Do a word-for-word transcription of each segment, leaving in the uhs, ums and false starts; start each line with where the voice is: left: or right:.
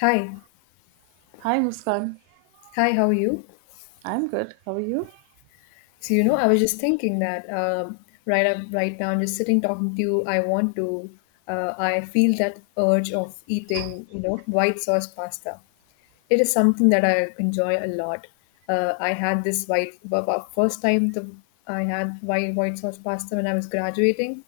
left: Hi,
right: Hi Muskan.
left: hi. How are you?
right: I'm good. How are you?
left: So you know, I was just thinking that um, right up, Right now, I'm just sitting talking to you. I want to. Uh, I feel that urge of eating, you know, white sauce pasta. It is something that I enjoy a lot. Uh, I had this white bu- bu- first time the I had white white sauce pasta when I was graduating,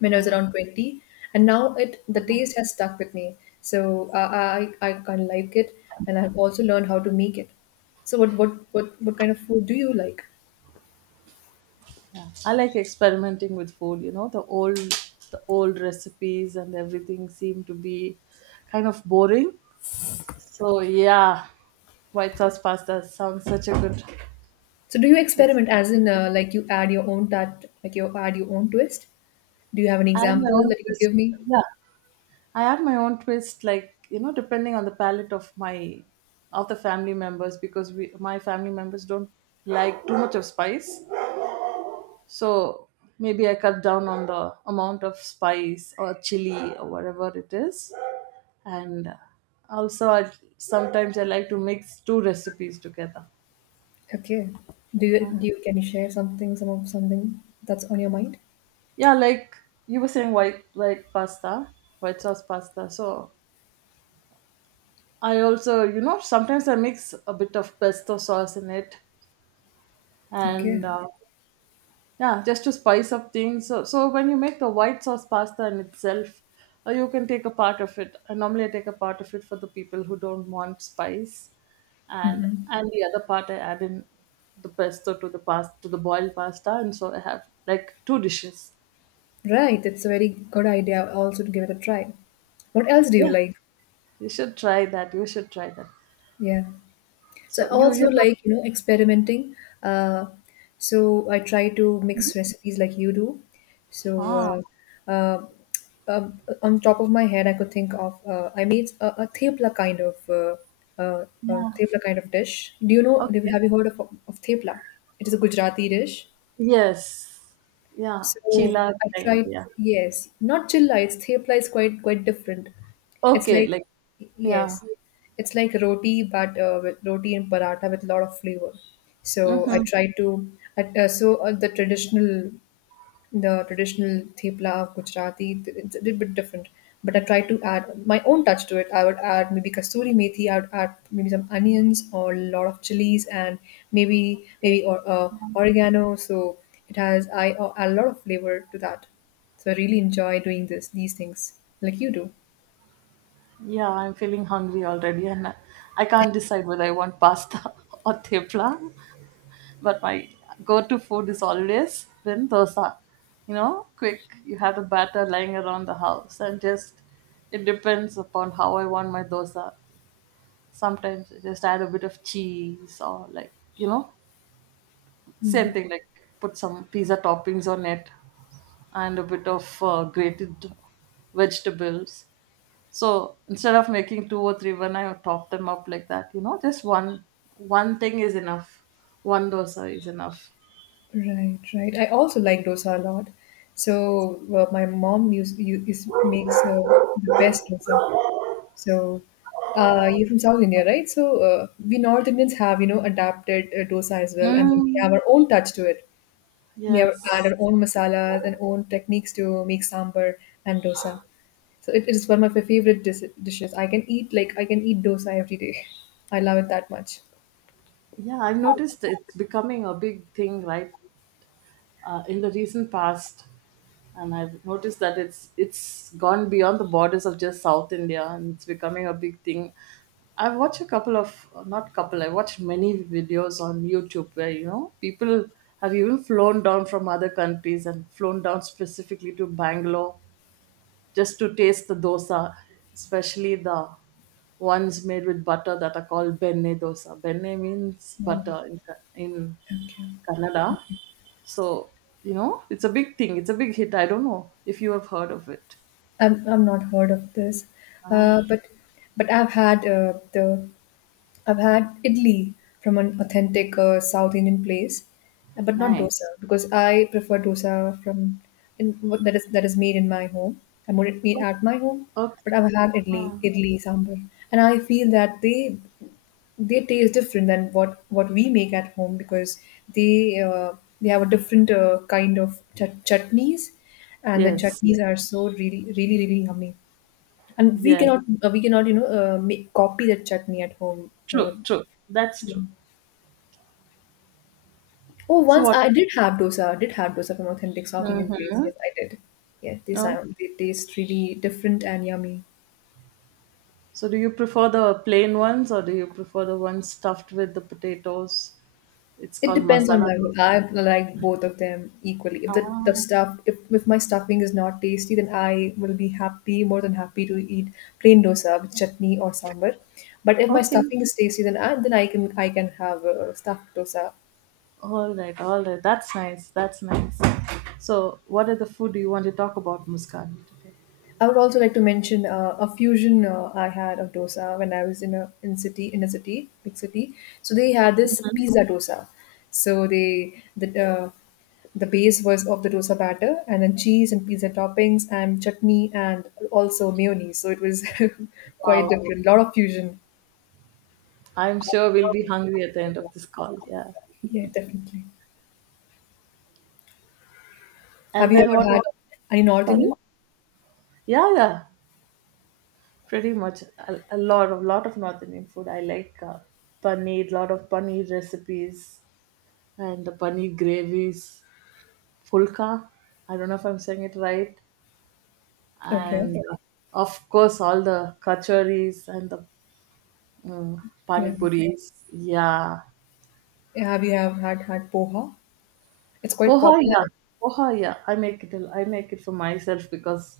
left: when I was
right: Wow.
left: around twenty, and now it the taste has stuck with me. So uh, I I kind of like it, and I've also learned how to make it. So what what what what kind of food do you like?
right: I like experimenting with food, you know, the old the old recipes and everything seem to be kind of boring. So yeah, white sauce pasta sounds such a good.
left: So do you experiment, as in uh, like you add your own that like you add your own twist? Do you have an
right: I have my
left: example
right: own
left: that you could
right: twist.
left: give me?
right: Yeah. I have my own twist, like, you know, depending on the palate of my of the family members because we my family members don't like too much of spice. So maybe I cut down on the amount of spice or chili or whatever it is. And also, I, sometimes I like to mix two recipes together.
left: Okay. Do you
right: Uh,
left: do you can you share something some of something that's on your mind?
right: yeah, like you were saying, white white pasta, white sauce pasta. So I also, you know, sometimes I mix a bit of pesto sauce in it,
left: Okay.
right: and uh, yeah, just to spice up things. So, so when you make the white sauce pasta in itself, uh, you can take a part of it. And normally I take a part of it for the people who don't want spice, and
left: Mm-hmm.
right: and the other part I add in the pesto to the past to the boiled pasta, and so I have like two dishes.
left: Right. It's a very good idea also to give it a try. What else do you
right: Yeah,
left: like?
right: you should try that. You should try that.
left: Yeah. So I
right: So you
left: also
right: you do.
left: like, you know, experimenting. Uh, so I try to mix recipes like you do.
right: Ah,
left: So uh, uh, um, on top of my head, I could think of uh, I made a, a thepla kind of uh, uh, uh,
right: yeah,
left: thepla kind of dish. Do you know?
right: okay,
left: Have you heard of, of thepla? It is a Gujarati dish.
right: yes, yeah,
left: So
right: chila
left: I
right: kind,
left: tried,
right: yeah,
left: yes, not chill lights. Thepla is quite quite different. It's
right: okay,
left: like,
right: like, yeah.
left: yes, it's like roti, but uh, with roti and paratha with a lot of flavor. So I
right: Mm-hmm.
left: tried to, at, uh, so uh, the traditional the traditional thepla of Gujarati. It's a little bit different, but I try to add my own touch to it. I would add maybe kasuri methi. I would add maybe some onions or a lot of chilies and maybe maybe or uh, oregano. So it has I a a lot of flavor to that. So I really enjoy doing this these things like you do.
right: Yeah, I'm feeling hungry already, and I can't decide whether I want pasta or tepla. But my go-to food is always been dosa. You know, quick. You have the batter lying around the house, and just it depends upon how I want my dosa. Sometimes I just add a bit of cheese, or, like, you know, same
left: Mm.
right: thing, like put some pizza toppings on it and a bit of uh, grated vegetables. So instead of making two or three, when I top them up like that, you know, just one one thing is enough. One dosa is enough.
left: Right, right. I also like dosa a lot. So uh, my mom used, used, makes uh, the best dosa. So, uh, you're from South India, right? So, uh, we North Indians have, you know, adapted uh, dosa as well, and then we
right: Mm.
left: have our own touch to it. We have
right: Yes.
left: add our own masalas and own techniques to make sambar and dosa. So it, it is one of my favorite dis- dishes. I can eat like I can eat dosa every day. I love it that much.
right: Yeah, I've noticed it's becoming a big thing, right? Uh, in the recent past, and I've noticed that it's it's gone beyond the borders of just South India, and it's becoming a big thing. I've watched a couple of, not couple. I watched many videos on YouTube where, you know, people have even flown down from other countries and flown down specifically to Bangalore just to taste the dosa, especially the ones made with butter that are called benne dosa. Benne means
left: Mm.
right: butter in Ka- in
left: Okay.
right: Kannada, so, you know, it's a big thing. It's a big hit. I don't know if you have heard of it.
left: I'm, I'm not heard of this,
right: Oh,
left: uh, but but I've had uh, the I've had idli from an authentic uh, South Indian place, uh, but not
right: nice.
left: dosa because I prefer dosa from in, what that is that is made in my home. I made it made
right: O-
left: at my home, but
right: Okay.
left: I've had idli,
right: Ah,
left: idli sambar, and I feel that they they taste different than what what we make at home because they uh, they have a different uh, kind of chut- chutneys, and the
right: yes. Yeah.
left: chutneys are so really really really yummy and we
right: Yeah.
left: cannot uh, we cannot you know uh, make, copy that chutney at home uh,
right: True. True. That's true.
left: Oh,
right: So
left: once
right: what?
left: I did have dosa. I did have dosa from authentic South Indian place.
right: Mm-hmm.
left: Yes, I did. Yes, they
right: Oh.
left: sound they taste really different and yummy.
right: So do you prefer the plain ones or do you prefer the ones stuffed with the potatoes? It's
left: It
right: called
left: depends on
right: masala.
left: my
right: dosa.
left: mood. I like both of them equally. If the, the
right: Ah,
left: stuff if, if my stuffing is not tasty, then I will be happy, more than happy to eat plain dosa with chutney or sambar. But if my
right: okay.
left: stuffing is tasty, then I then I can I can have uh, stuffed dosa.
right: All right. All right. That's nice. That's nice. So what other food do you want to talk about, Muskan, today?
left: I would also like to mention uh, a fusion uh, I had of dosa when I was in a in city in a city, big city. So they had this pizza dosa. So they the uh, the base was of the dosa batter and then cheese and pizza toppings and chutney and also mayonnaise. So it was quite
right: Wow.
left: different. A lot of fusion.
right: I'm sure we'll be hungry at the end of this call. Yeah.
left: Yeah, definitely. Have
right: And
left: you
right: then
left: ever
right: what
left: had
right: is,
left: any North
right: sorry?
left: Indian?
right: Yeah, yeah. Pretty much a, a lot of lot of North Indian food. I like uh, paneer, lot of paneer recipes and the paneer gravies, fulka. I don't know if I'm saying it right. And
left: Okay.
right: uh, of course, all the kachoris and the mm, pani
left: Yeah.
right: puris. Yeah.
left: Yeah, have you have had had poha? It's quite
right: Poha, yeah.
left: popular.
right: Poha, yeah. I make it. I make it for myself because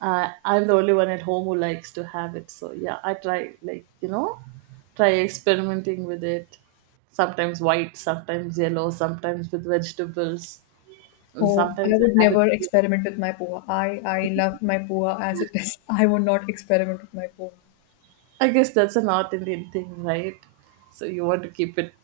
right: uh, I'm the only one at home who likes to have it. So yeah, I try, like, you know, try experimenting with it. Sometimes white, sometimes yellow, sometimes with vegetables, and
left: Oh, I
right: sometimes
left: would
right: I have
left: never
right: it.
left: experiment with my poha. I I love my poha as it is. I would not experiment with my poha.
right: I guess that's a North Indian thing, right? So you want to keep it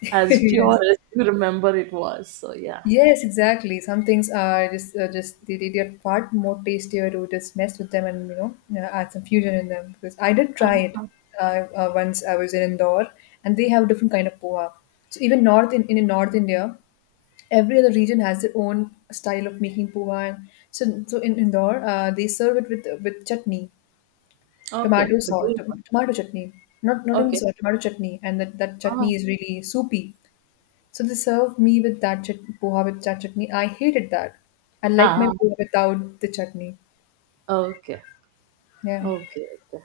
right: as pure
left: Yes.
right: as you remember it was. So yeah.
left: Yes, exactly. Some things are just uh, just they, they they are far more tastier to just mess with them and you know uh, add some fusion in them because I did try it
right: Uh-huh.
left: uh, uh, once I was in Indore and they have different kind of poha. So even north in, in North India, every other region has their own style of making poha. And so so in Indore, uh, they serve it with with chutney.
right: Okay,
left: Tomato
right: the
left: sauce,
right: green
left: to
right: one.
left: tomato chutney. Not not even
right: Okay.
left: sauce, tomato chutney, and that that
right: Ah,
left: chutney is really soupy. So they served me with that chut poha with that chutney. I hated that. I like my
right: ah,
left: poha without the chutney.
right: ah, okay,
left: Yeah.
right: okay, okay.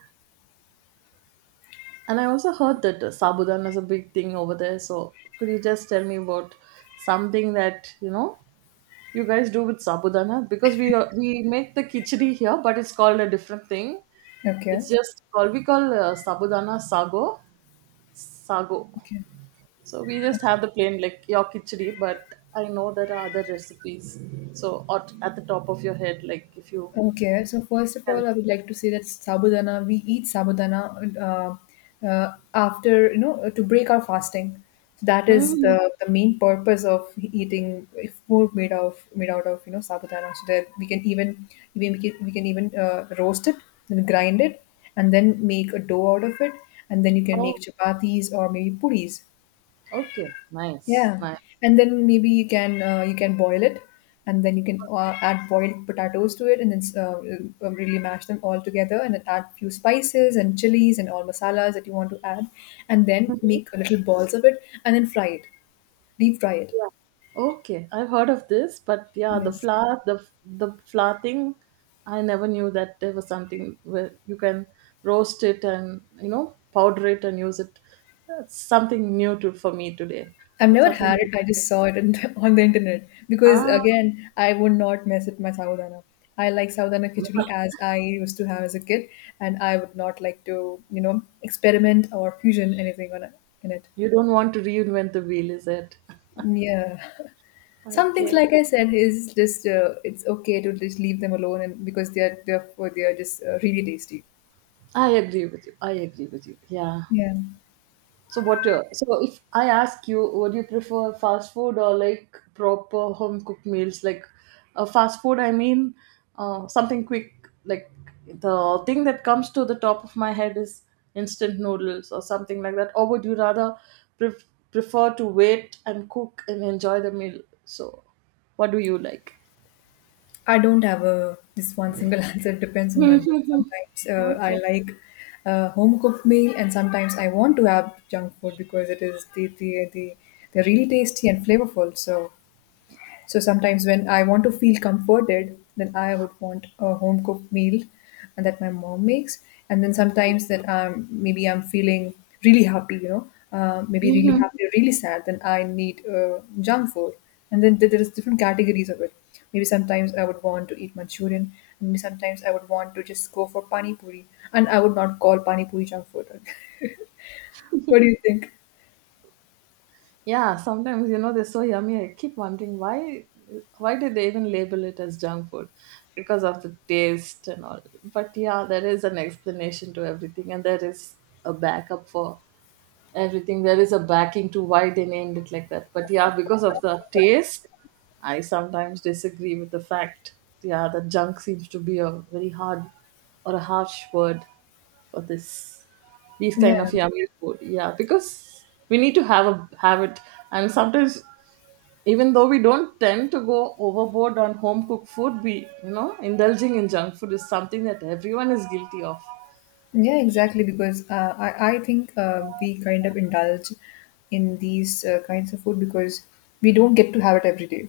right: And I also heard that uh, Sabudan is a big thing over there. So could you just tell me about something that, you know, you guys do with Sabudana? Because we uh, we make the khichdi here, but it's called a different thing.
left: Okay.
right: It's just called We call uh, Sabudana sago, sago.
left: Okay.
right: So we just
left: That's it.
right: have the plain, like your khichdi, but I know there are other recipes. So at, at the top of your head, like if you
left: Okay, so first of
right: can.
left: all, I would like to say that sabudana, we eat sabudana uh, uh, after, you know, to break our fasting. So that is
right: Hmm.
left: the, the main purpose of eating food made of made out of, you know, sabudana. So that we can even even we can, we can even uh, roast it, then grind it, and then make a dough out of it, and then you can make
right: Oh,
left: chapatis or maybe puris.
right: okay, nice,
left: Yeah,
right: nice.
left: and then maybe you can uh, you can boil it, and then you can uh, add boiled potatoes to it, and then uh, uh, really mash them all together, and then add few spices and chilies and all masalas that you want to add, and then make little balls of it, and then fry it, deep fry it.
right: Yeah. Okay, I've heard of this, but yeah, the
left: Yes.
right: flower, the the flower thing, I never knew that there was something where you can roast it and, you know, powder it and use it. That's something new to for me today.
left: I've
right: That's
left: never
right: something
left: had
right: new.
left: it. I just saw it in on the internet because
right: Ah,
left: again, I would not mess with my sawadana. I like sawadana khichdi as I used to have as a kid, and I would not like to, you know, experiment or fusion anything on it, in it.
right: you don't want to reinvent the wheel, is it?
left: Yeah, some things
right: Okay,
left: like I said is just uh, it's okay to just leave them alone, and because they are therefore they are just uh, really tasty.
right: I agree with you. I agree with you. Yeah.
left: Yeah.
right: So what? Uh, so if I ask you, would you prefer fast food or, like, proper home cooked meals? Like, uh, fast food, I mean, uh, something quick. Like, the thing that comes to the top of my head is instant noodles or something like that. Or would you rather pref- prefer to wait and cook and enjoy the meal? So, what do you like?
left: I don't have a this one single answer. It depends on my mood. Sometimes uh, I
right: Okay.
left: like a home cooked meal, and sometimes I want to have junk food because it is the the the they're really tasty and flavorful. So so sometimes when I want to feel comforted, then I would want a home cooked meal and that my mom makes. And then sometimes that um, maybe I'm feeling really happy, you know, uh, maybe really
right: Mhm.
left: happy or really sad, then I need uh, junk food. And then there there is different categories of it. Maybe sometimes I would want to eat Manchurian, and maybe sometimes I would want to just go for pani puri, and I would not call pani puri junk food. What do you think?
right: Yeah, sometimes, you know, they're so yummy. I keep wondering why why did they even label it as junk food? Because of the taste and all. But yeah, there is an explanation to everything, and there is a backup for everything. There is a backing to why they named it like that. But yeah, because of the taste, I sometimes disagree with the fact. Yeah, that junk seems to be a very hard or a harsh word for this these kind
left: Yeah.
right: of yummy food. Yeah, because we need to have a have it, and sometimes, even though we don't tend to go overboard on home cooked food, we you know indulging in junk food is something that everyone is guilty of.
left: Yeah, exactly. Because uh, I, I think uh, we kind of indulge in these uh, kinds of food because we don't get to have it every day.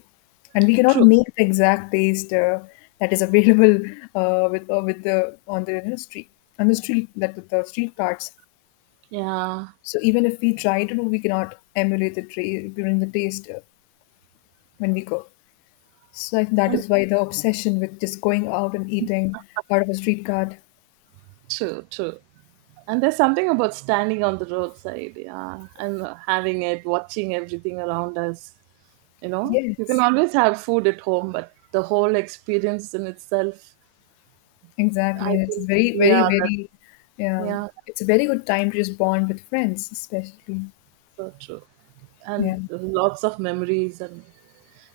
left: And we cannot
right: True.
left: make the exact taste uh, that is available uh, with uh, with the on the you know, street on the street that with the street carts.
right: Yeah.
left: So even if we try to do, we cannot emulate the tra- during the taste uh, when we go. So I think that
right: And-
left: is why the obsession with just going out and eating out of a street cart.
right: True. True. And there's something about standing on the roadside, yeah, and having it, watching everything around us. You know, you can
left: Yes.
right: always have food at home, but the whole experience in itself,
left: Exactly,
right: I
left: and it's
right: think,
left: very, very,
right: yeah, that,
left: very,
right: yeah,
left: um, it's a very good time to just bond with friends, especially.
right: that's so true.
left: Yeah,
right: And lots of memories, and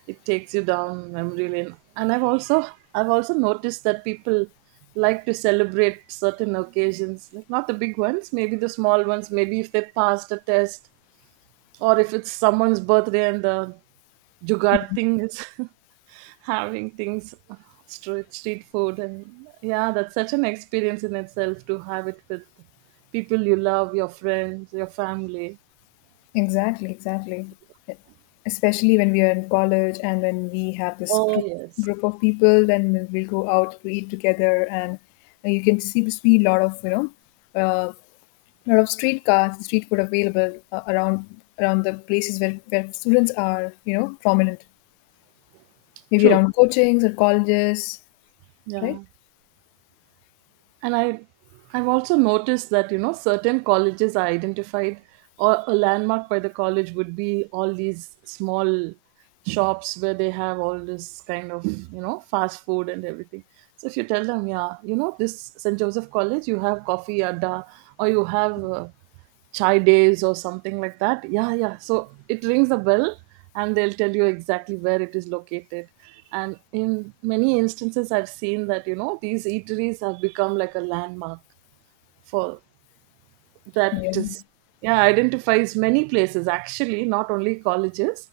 right: it takes you down memory lane. And I've also, I've also noticed that people like to celebrate certain occasions, like not the big ones, maybe the small ones, maybe if they passed a test or if it's someone's birthday, and the jugaad thing is having things, street street food. And yeah, that's such an experience in itself to have it with people you love, your friends, your family.
left: exactly, exactly. Especially when we are in college and when we have this group,
right: Oh yes,
left: group of people, then we'll go out to eat together, and uh, you can see see a lot of you know, uh, lot of street cars, street food available uh, around around the places where where students are, you know, prominent. Maybe
right: true,
left: around coachings or colleges, right?
right: yeah. And I, I've also noticed that, you know, certain colleges are identified, or a landmark by the college would be all these small shops where they have all this kind of, you know, fast food and everything. So if you tell them, yeah, you know, this St Joseph College, you have coffee adda, or you have uh, chai days or something like that. Yeah, yeah, so it rings a bell, and they'll tell you exactly where it is located. And in many instances, I've seen that, you know, these eateries have become like a landmark for,
left: Yeah,
right: that is, yeah, identifies many places actually, not only colleges,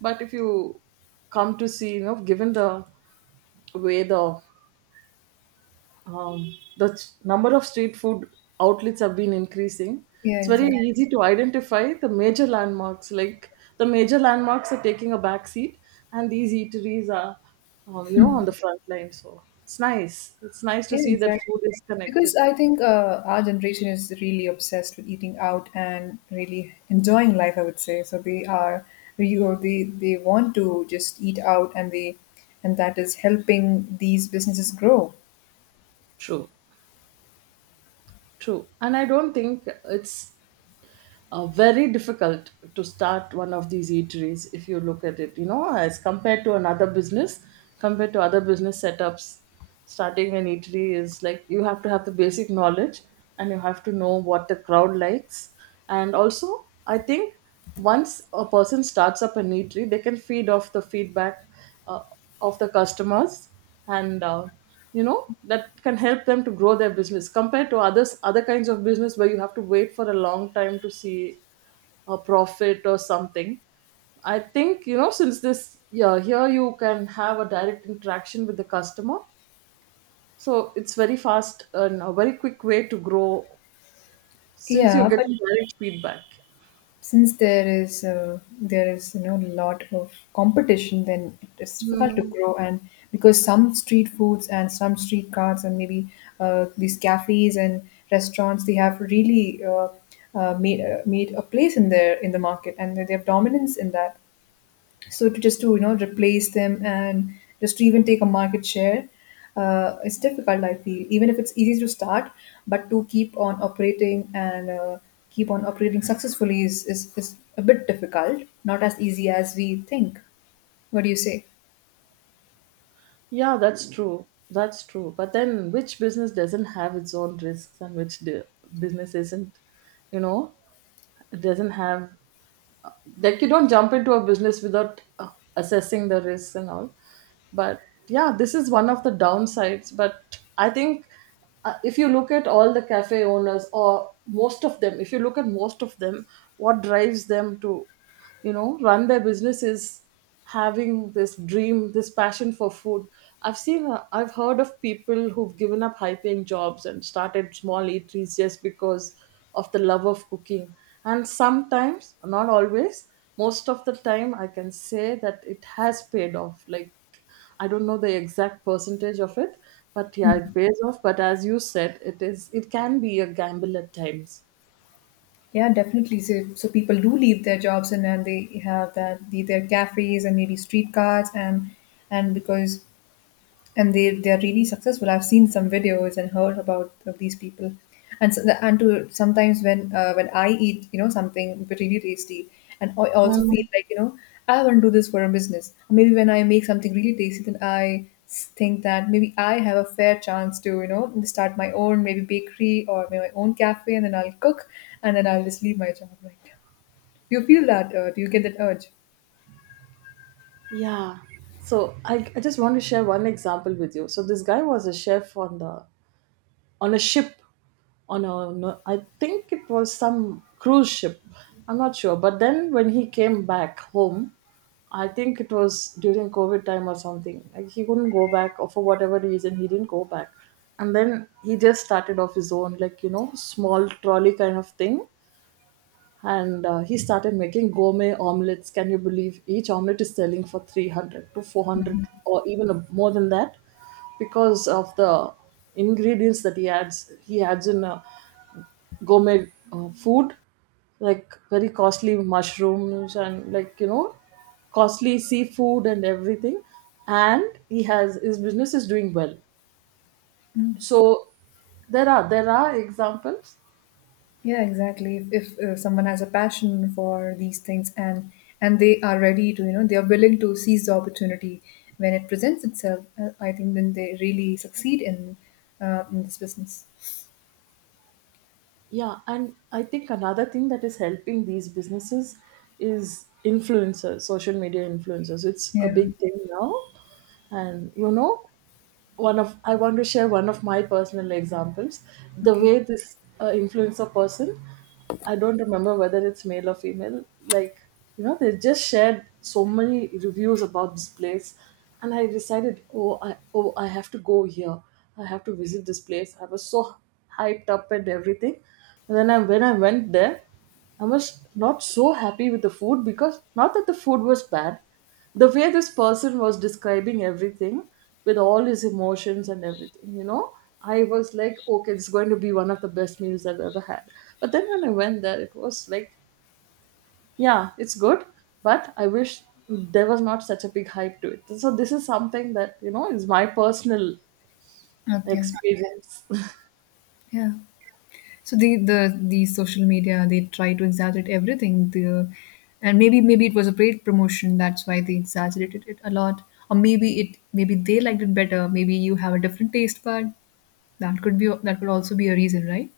right: but if you come to see, you know, given the way the um, the s- number of street food outlets have been increasing.
left: yeah,
right: It's very
left: exactly.
right: easy to identify the major landmarks. Like, the major landmarks are taking a back seat, and these eateries are, um, you know, on the front line. So it's nice. It's nice to
left: Yeah,
right: see that
left: exactly.
right: food is
left: Because
right: connected.
left: I think uh, our generation is really obsessed with eating out and really enjoying life, I would say. So they are, you know, they, they want to just eat out and they, and that is helping these businesses grow.
right: True, true. And I don't think it's uh, very difficult to start one of these eateries, if you look at it, you know, as compared to another business, compared to other business setups. Starting an eatery is like you have to have the basic knowledge, and you have to know what the crowd likes. And also, I think, once a person starts up an eatery, they can feed off the feedback Uh, of the customers, and uh, you know, that can help them to grow their business compared to others other kinds of business, where you have to wait for a long time to see a profit or something. I think, you know, since this, yeah, here you can have a direct interaction with the customer. So it's very fast and a very quick way to grow, since you're
left: Yeah, but
right: getting direct feedback.
left: since there is uh, there is you know a lot of competition then it's difficult to
right: Hmm.
left: grow and because some street foods and some street carts and maybe uh, these cafes and restaurants they have really uh, uh, made uh, made a place in their in the market and they have dominance in that so to just to you know replace them and just to even take a market share, uh, it's difficult. I feel even if it's easy to start, but to keep on operating and uh, keep on operating successfully is, is is a bit difficult. Not as easy as we think. What do you say?
right: Yeah, that's true. That's true. But then, which business doesn't have its own risks, and which di- business isn't, you know, doesn't have like you don't jump into a business without uh, assessing the risks and all, but yeah, this is one of the downsides. But I think uh, if you look at all the cafe owners, or most of them, if you look at most of them, what drives them to you know run their business is having this dream, this passion for food. I've seen uh, I've heard of people who've given up high paying jobs and started small eateries just because of the love of cooking. And sometimes, not always, most of the time, I can say that it has paid off. Like, I don't know the exact percentage of it, but yeah, it pays off. But as you said, it is it can be a gamble at times.
left: Yeah, definitely. So, so people do leave their jobs and then they have that the, their cafes and maybe street carts and and because and they they are really successful. I've seen some videos and heard about of these people, and so and to sometimes when uh, when I eat you know something really tasty, and I also feel
right: Mm.
left: like you know I want to do this for a business. Maybe when I make something really tasty, then I s- think that maybe I have a fair chance to you know start my own maybe bakery or maybe my own cafe, and then I'll cook, and then I'll just leave my job right now. Do you feel that? Uh, do you get that urge?
right: Yeah. So I, I just want to share one example with you. So this guy was a chef on the on a ship, on a no, I think it was some cruise ship. I'm not sure. But then when he came back home, I think it was during COVID time or something. Like, he couldn't go back, or for whatever reason, he didn't go back. And then he just started off his own, like you know, small trolley kind of thing, and uh, he started making gourmet omelets. Can you believe each omelet is selling for three hundred to four hundred,
left: Mm-hmm.
right: or even a, more than that, because of the ingredients that he adds he adds in uh, gourmet uh, food, like very costly mushrooms and like you know costly seafood and everything. And he has his business is doing well. So there are there are examples.
left: Yeah, exactly. If, if uh, someone has a passion for these things and and they are ready to, you know, they are willing to seize the opportunity when it presents itself, uh, I think then they really succeed in uh, in this business.
right: Yeah, and I think another thing that is helping these businesses is influencers, social media influencers. It's a
left: Yeah.
right: big thing now. And you know, one of I want to share one of my personal examples, the
left: Okay.
right: way this uh, influencer person, I don't remember whether it's male or female. Like, you know, they just shared so many reviews about this place, and I decided, oh i oh I have to go here, I have to visit this place. I was so hyped up and everything. And then I, when I went there, I was not so happy with the food. Because, not that the food was bad, the way this person was describing everything with all his emotions and everything, you know, I was like, okay, it's going to be one of the best meals I've ever had. But then when I went there, it was like, yeah, it's good, but I wish there was not such a big hype to it. So this is something that, you know, is my personal
left: Okay.
right: experience.
left: Yeah. So the the the social media they try to exaggerate everything. The and maybe maybe it was a paid promotion. That's why they exaggerated it a lot. Or maybe it maybe they liked it better. Maybe you have a different taste bud. That could be, that could also be a reason, right?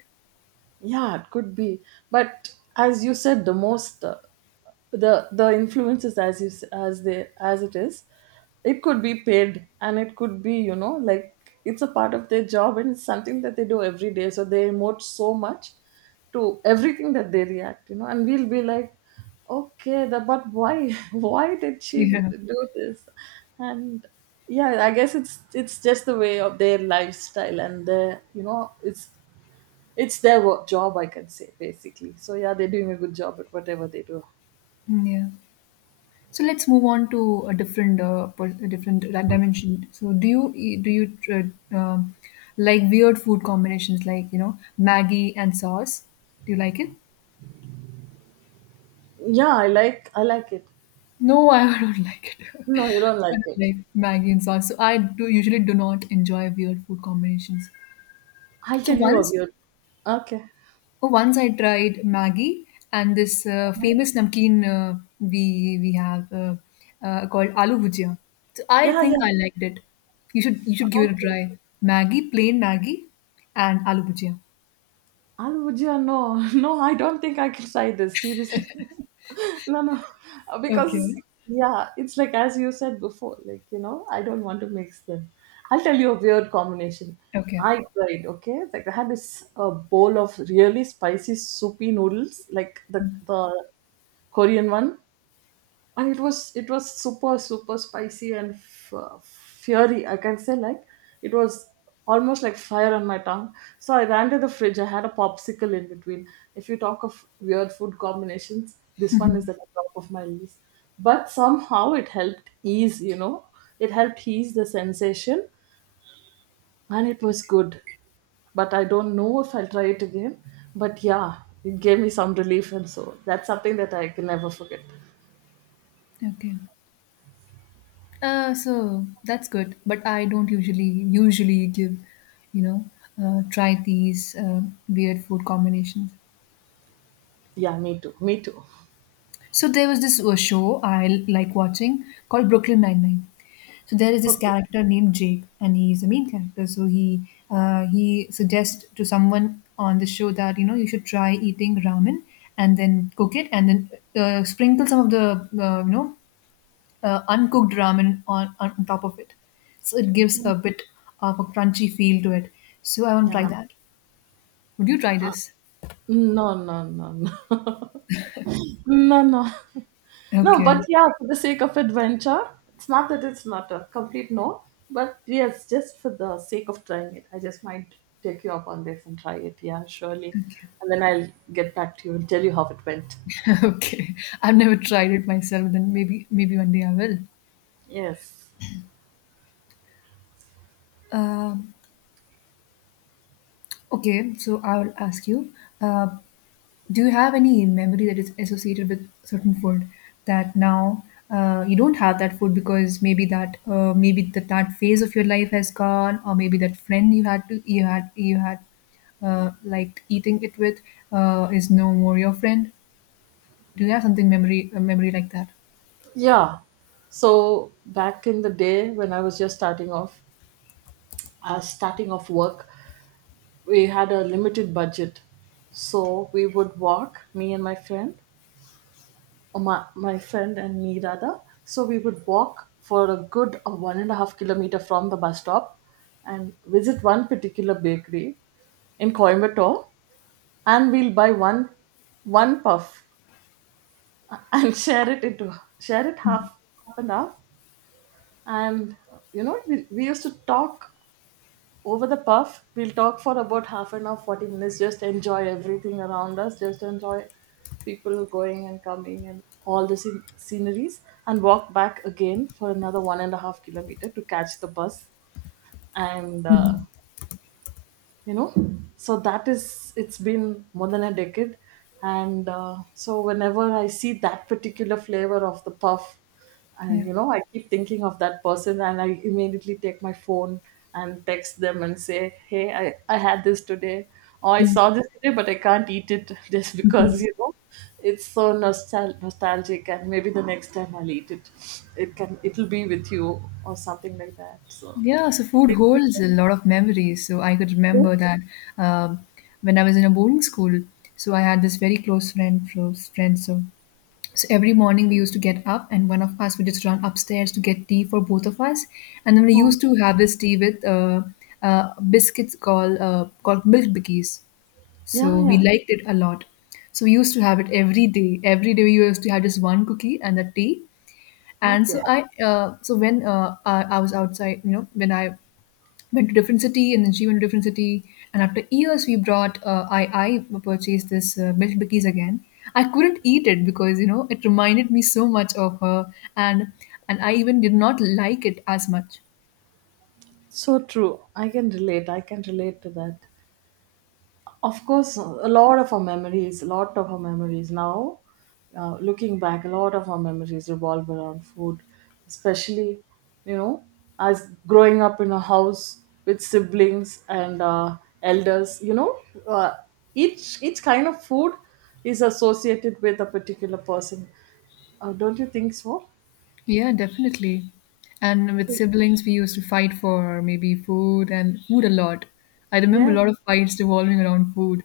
right: Yeah, it could be. But as you said, the most. Uh, the the influences as is as they as it is, it could be paid, and it could be you know like it's a part of their job, and it's something that they do every day, so they emote so much to everything that they react, you know, and we'll be like, okay, the, but why, why did she
left: Yeah,
right: do this. And yeah, I guess it's it's just the way of their lifestyle, and their you know it's it's their work, job, I can say, basically. So yeah, they're doing a good job at whatever they do.
left: mm, yeah. So let's move on to a different, uh, per- a different di- dimension. So do you eat- do you uh, um, like weird food combinations like you know Maggie and sauce? Do you like it?
right: Yeah, I like I like it.
left: No, I don't like it.
right: No, you don't
left: I
right: like
left: don't
right: it.
left: like Maggie and sauce. So I do usually do not enjoy weird food combinations.
right: I'll
left: So
right: tell you a
left: once,
right: weird. Okay.
left: oh, once I tried Maggi and this uh,
right: Um,
left: famous namkeen uh, we we have uh, uh, called aloo bhujia. So I
right: yeah,
left: think
right: yeah.
left: I liked it. You should you should give it a
right: Okay.
left: try. Maggi, plain Maggi, and aloo bhujia.
right: Al would you no, no, I don't think I can try this seriously. No, no, because
left: Okay.
right: yeah, it's like as you said before, like you know, I don't want to mix them. I'll tell you a weird combination.
left: Okay.
right: I tried, okay, like I had this uh, bowl of really spicy soupy noodles, like the the Korean one. And it was it was super super spicy and f- fury, I can say. Like, it was almost like fire on my tongue. So I ran to the fridge, I had a popsicle in between. If you talk of weird food combinations, this one is at the top of my list. But somehow it helped ease, you know, it helped ease the sensation, and it was good. But I don't know if I'll try it again, but yeah, it gave me some relief, and so that's something that I can never forget.
left: Okay. Uh, so that's good. But I don't usually usually give, you know, uh, try these uh, weird food combinations.
right: Yeah, me too me too.
left: So there was this uh, show I like watching called Brooklyn Nine Nine. So there is this
right: Okay.
left: character named Jake, and he is the main character. So he uh, he suggests to someone on the show that you know you should try eating ramen and then cook it and then uh, sprinkle some of the uh, you know uh, uncooked ramen on, on top of it. So it gives a bit of a crunchy feel to it. So I want to try
right: Yeah.
left: that. Would you try
right: Uh,
left: this?
right: no, no, no, no, no, no, no. But
left: Okay.
right: yeah, for the sake of adventure, it's not that it's not a complete no, but yes, just for the sake of trying it, I just might take you up on this and try it. Yeah, surely,
left: Okay.
right: and then I'll get back to you and tell you how it went.
left: Okay, I've never tried it myself. Then maybe maybe one day I will.
right: Yes.
left: Um okay, so I will ask you: uh, Do you have any memory that is associated with certain food that now uh, you don't have that food because maybe that uh, maybe that that phase of your life has gone, or maybe that friend you had to you had you had uh, like eating it with uh, is no more your friend? Do you have something memory a memory like that?
right: Yeah. So back in the day when I was just starting off, uh, starting off work, we had a limited budget. So we would walk, me and my friend, my, my friend and me rather. So we would walk for a good uh, one and a half kilometer from the bus stop and visit one particular bakery in Coimbatore, and we'll buy one one puff and share it into share it half, half and half. And you know, we, we used to talk over the puff. We'll talk for about half an hour, forty minutes, just enjoy everything around us, just enjoy people going and coming and all the scen- sceneries, and walk back again for another one and a half kilometer to catch the bus. And uh,
left: Mhm.
right: you know, so that is, it's been more than a decade. And uh, so whenever I see that particular flavor of the puff, uh, you know, I keep thinking of that person, and I immediately take my phone and text them and say, hey, i, I had this today, or I
left: Yeah.
right: saw this today, but I can't eat it, just because you know it's so nostal- nostalgic. And maybe the next time I'll eat it, it can it'll be with you or something like that. So
left: Yeah, so food holds a lot of memories. So I could remember that um, when I was in a boarding school, so I had this very close friend, close friend. So, so every morning we used to get up, and one of us would just run upstairs to get tea for both of us, and then we used to have this tea with uh, uh, biscuits called uh, called milk bikkies.
right: yeah.
left: So we
right: Yeah.
left: liked it a lot. So we used to have it every day. Every day we used to have just one cookie and a tea. And so
right: Okay.
left: I, uh, so when uh, I, I was outside, you know, when I went to different city and then she went to different city and after years we brought uh, i i purchased this uh, milk bikis again. I couldn't eat it because you know it reminded me so much of her, and and I even did not like it as much.
right: So true. I can relate. I can relate to that. Of course, a lot of our memories, a lot of our memories now, uh, looking back, a lot of our memories revolve around food. Especially, you know, as growing up in a house with siblings and uh, elders, you know, uh, each each kind of food is associated with a particular person. Uh, don't you think so?
left: Yeah, definitely. And with siblings we used to fight for maybe food and food a lot. I remember a
right: Yes.
left: lot of fights revolving around food.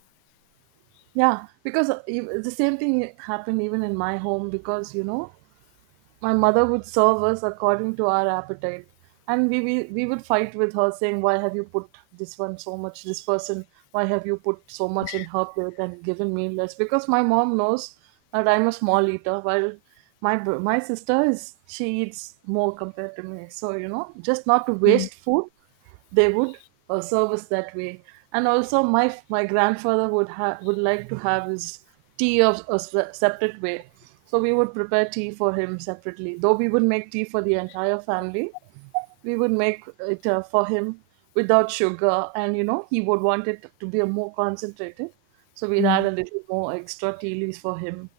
right: Yeah, because ev- the same thing happened even in my home. Because you know, my mother would serve us according to our appetite, and we we, we would fight with her saying, why have you put this one so much, this person, why have you put so much in her plate and given me less? Because my mom knows that I'm a small eater, while my br- my sister is, she eats more compared to me. So you know, just not to
left: Yeah.
right: waste food, they would uh, serve us that way. And also my my grandfather would have, would like to have his tea of a se- separate way. So we would prepare tea for him separately. Though we would make tea for the entire family, we would make it uh, for him without sugar. And you know, he would want it to be a more concentrated, so we'd add
left: Mm.
right: a little more extra tea leaves for him.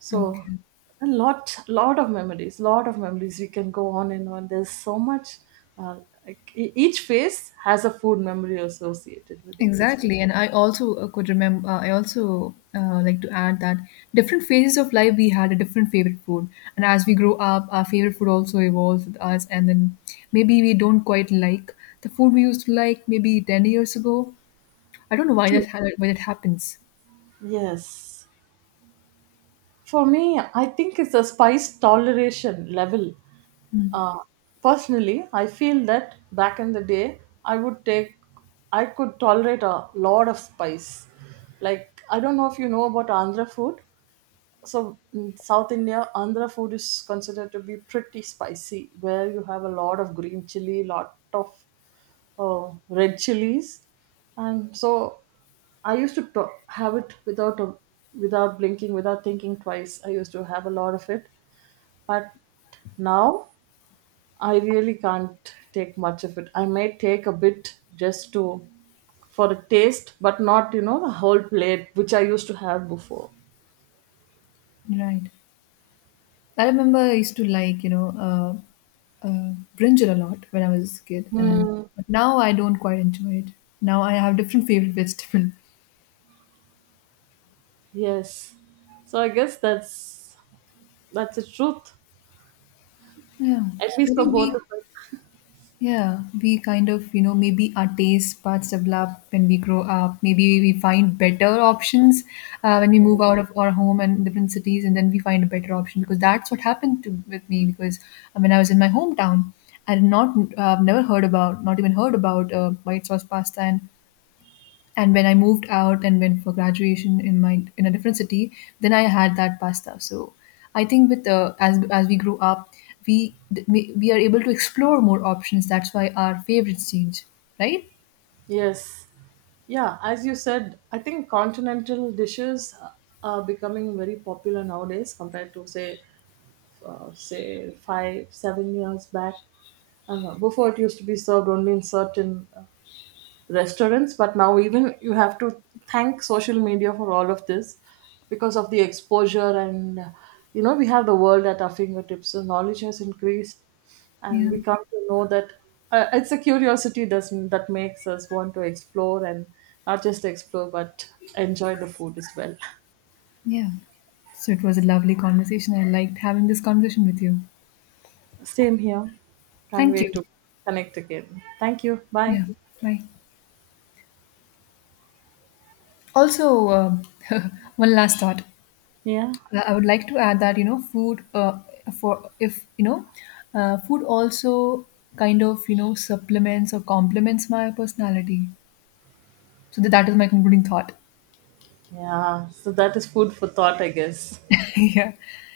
right: So
left: Okay.
right: a lot, lot of memories, lot of memories. We can go on and on. There's so much. Uh, like e- each face has a food memory associated with it. Is
left: Exactly, and I also uh, could remember. Uh, I also uh, like to add that different phases of life we had a different favorite food, and as we grow up, our favorite food also evolves with us. And then maybe we don't quite like the food we used to like maybe ten years ago. I don't know why
right: true.
left: that ha- why that happens.
right: Yes. For me, I think it's a spice toleration level.
left: Mm,
right: Uh, personally, I feel that back in the day, I would take, I could tolerate a lot of spice. Like, I don't know if you know about Andhra food. So in South India, Andhra food is considered to be pretty spicy, where you have a lot of green chili, lot of uh, red chilies. And so I used to to- have it without a, without blinking, without thinking twice. I used to have a lot of it, but now I really can't take much of it. I may take a bit, just to, for a taste, but not you know the whole plate which I used to have before.
left: right. I remember I used to like you know uh, uh, brinjal a lot when I was a kid, and
right: Hmm.
left: but now I don't quite enjoy it. Now I have different favorite vegetable.
right: Yes. So I guess that's that's the truth,
left: Yeah,
right: at
left: I
right: least for
left: think
right: both
left: we,
right: of us.
left: yeah, we kind of, you know, maybe our taste buds develop when we grow up. Maybe we find better options uh, when we move out of our home and different cities, and then we find a better option because that's what happened to with me. Because uh, when I was in my hometown, I did not, uh, never heard about, not even heard about uh, white sauce pasta, and and when I moved out and went for graduation in my in a different city, then I had that pasta. So I think with uh, as as we grew up, we we are able to explore more options. That's why our favorites change, right?
right: Yes. Yeah, as you said, I think continental dishes uh, are becoming very popular nowadays compared to say uh, say five seven years back. I don't know. Before it used to be served only in certain uh, restaurants. But now even, you have to thank social media for all of this. Because of the exposure, and uh, you know, we have the world at our fingertips, so knowledge has increased, and
left: Yeah,
right: we come to know that uh, it's a curiosity that's, that makes us want to explore, and not just explore, but enjoy the food as well.
left: yeah. So it was a lovely conversation. I liked having this conversation with you.
right: Same here, can't
left: Thank you.
right: wait to connect again, thank you, bye.
left: Yeah, bye. Also, um one last thought.
right: Yeah,
left: Uh, I would like to add that, you know, food uh, for if, you know, uh, food also kind of, you know, supplements or complements my personality. So that that is my concluding thought.
right: yeah. So that is food for thought, I guess.
left: Yeah.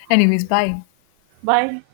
left: Anyways, bye.
right: Bye.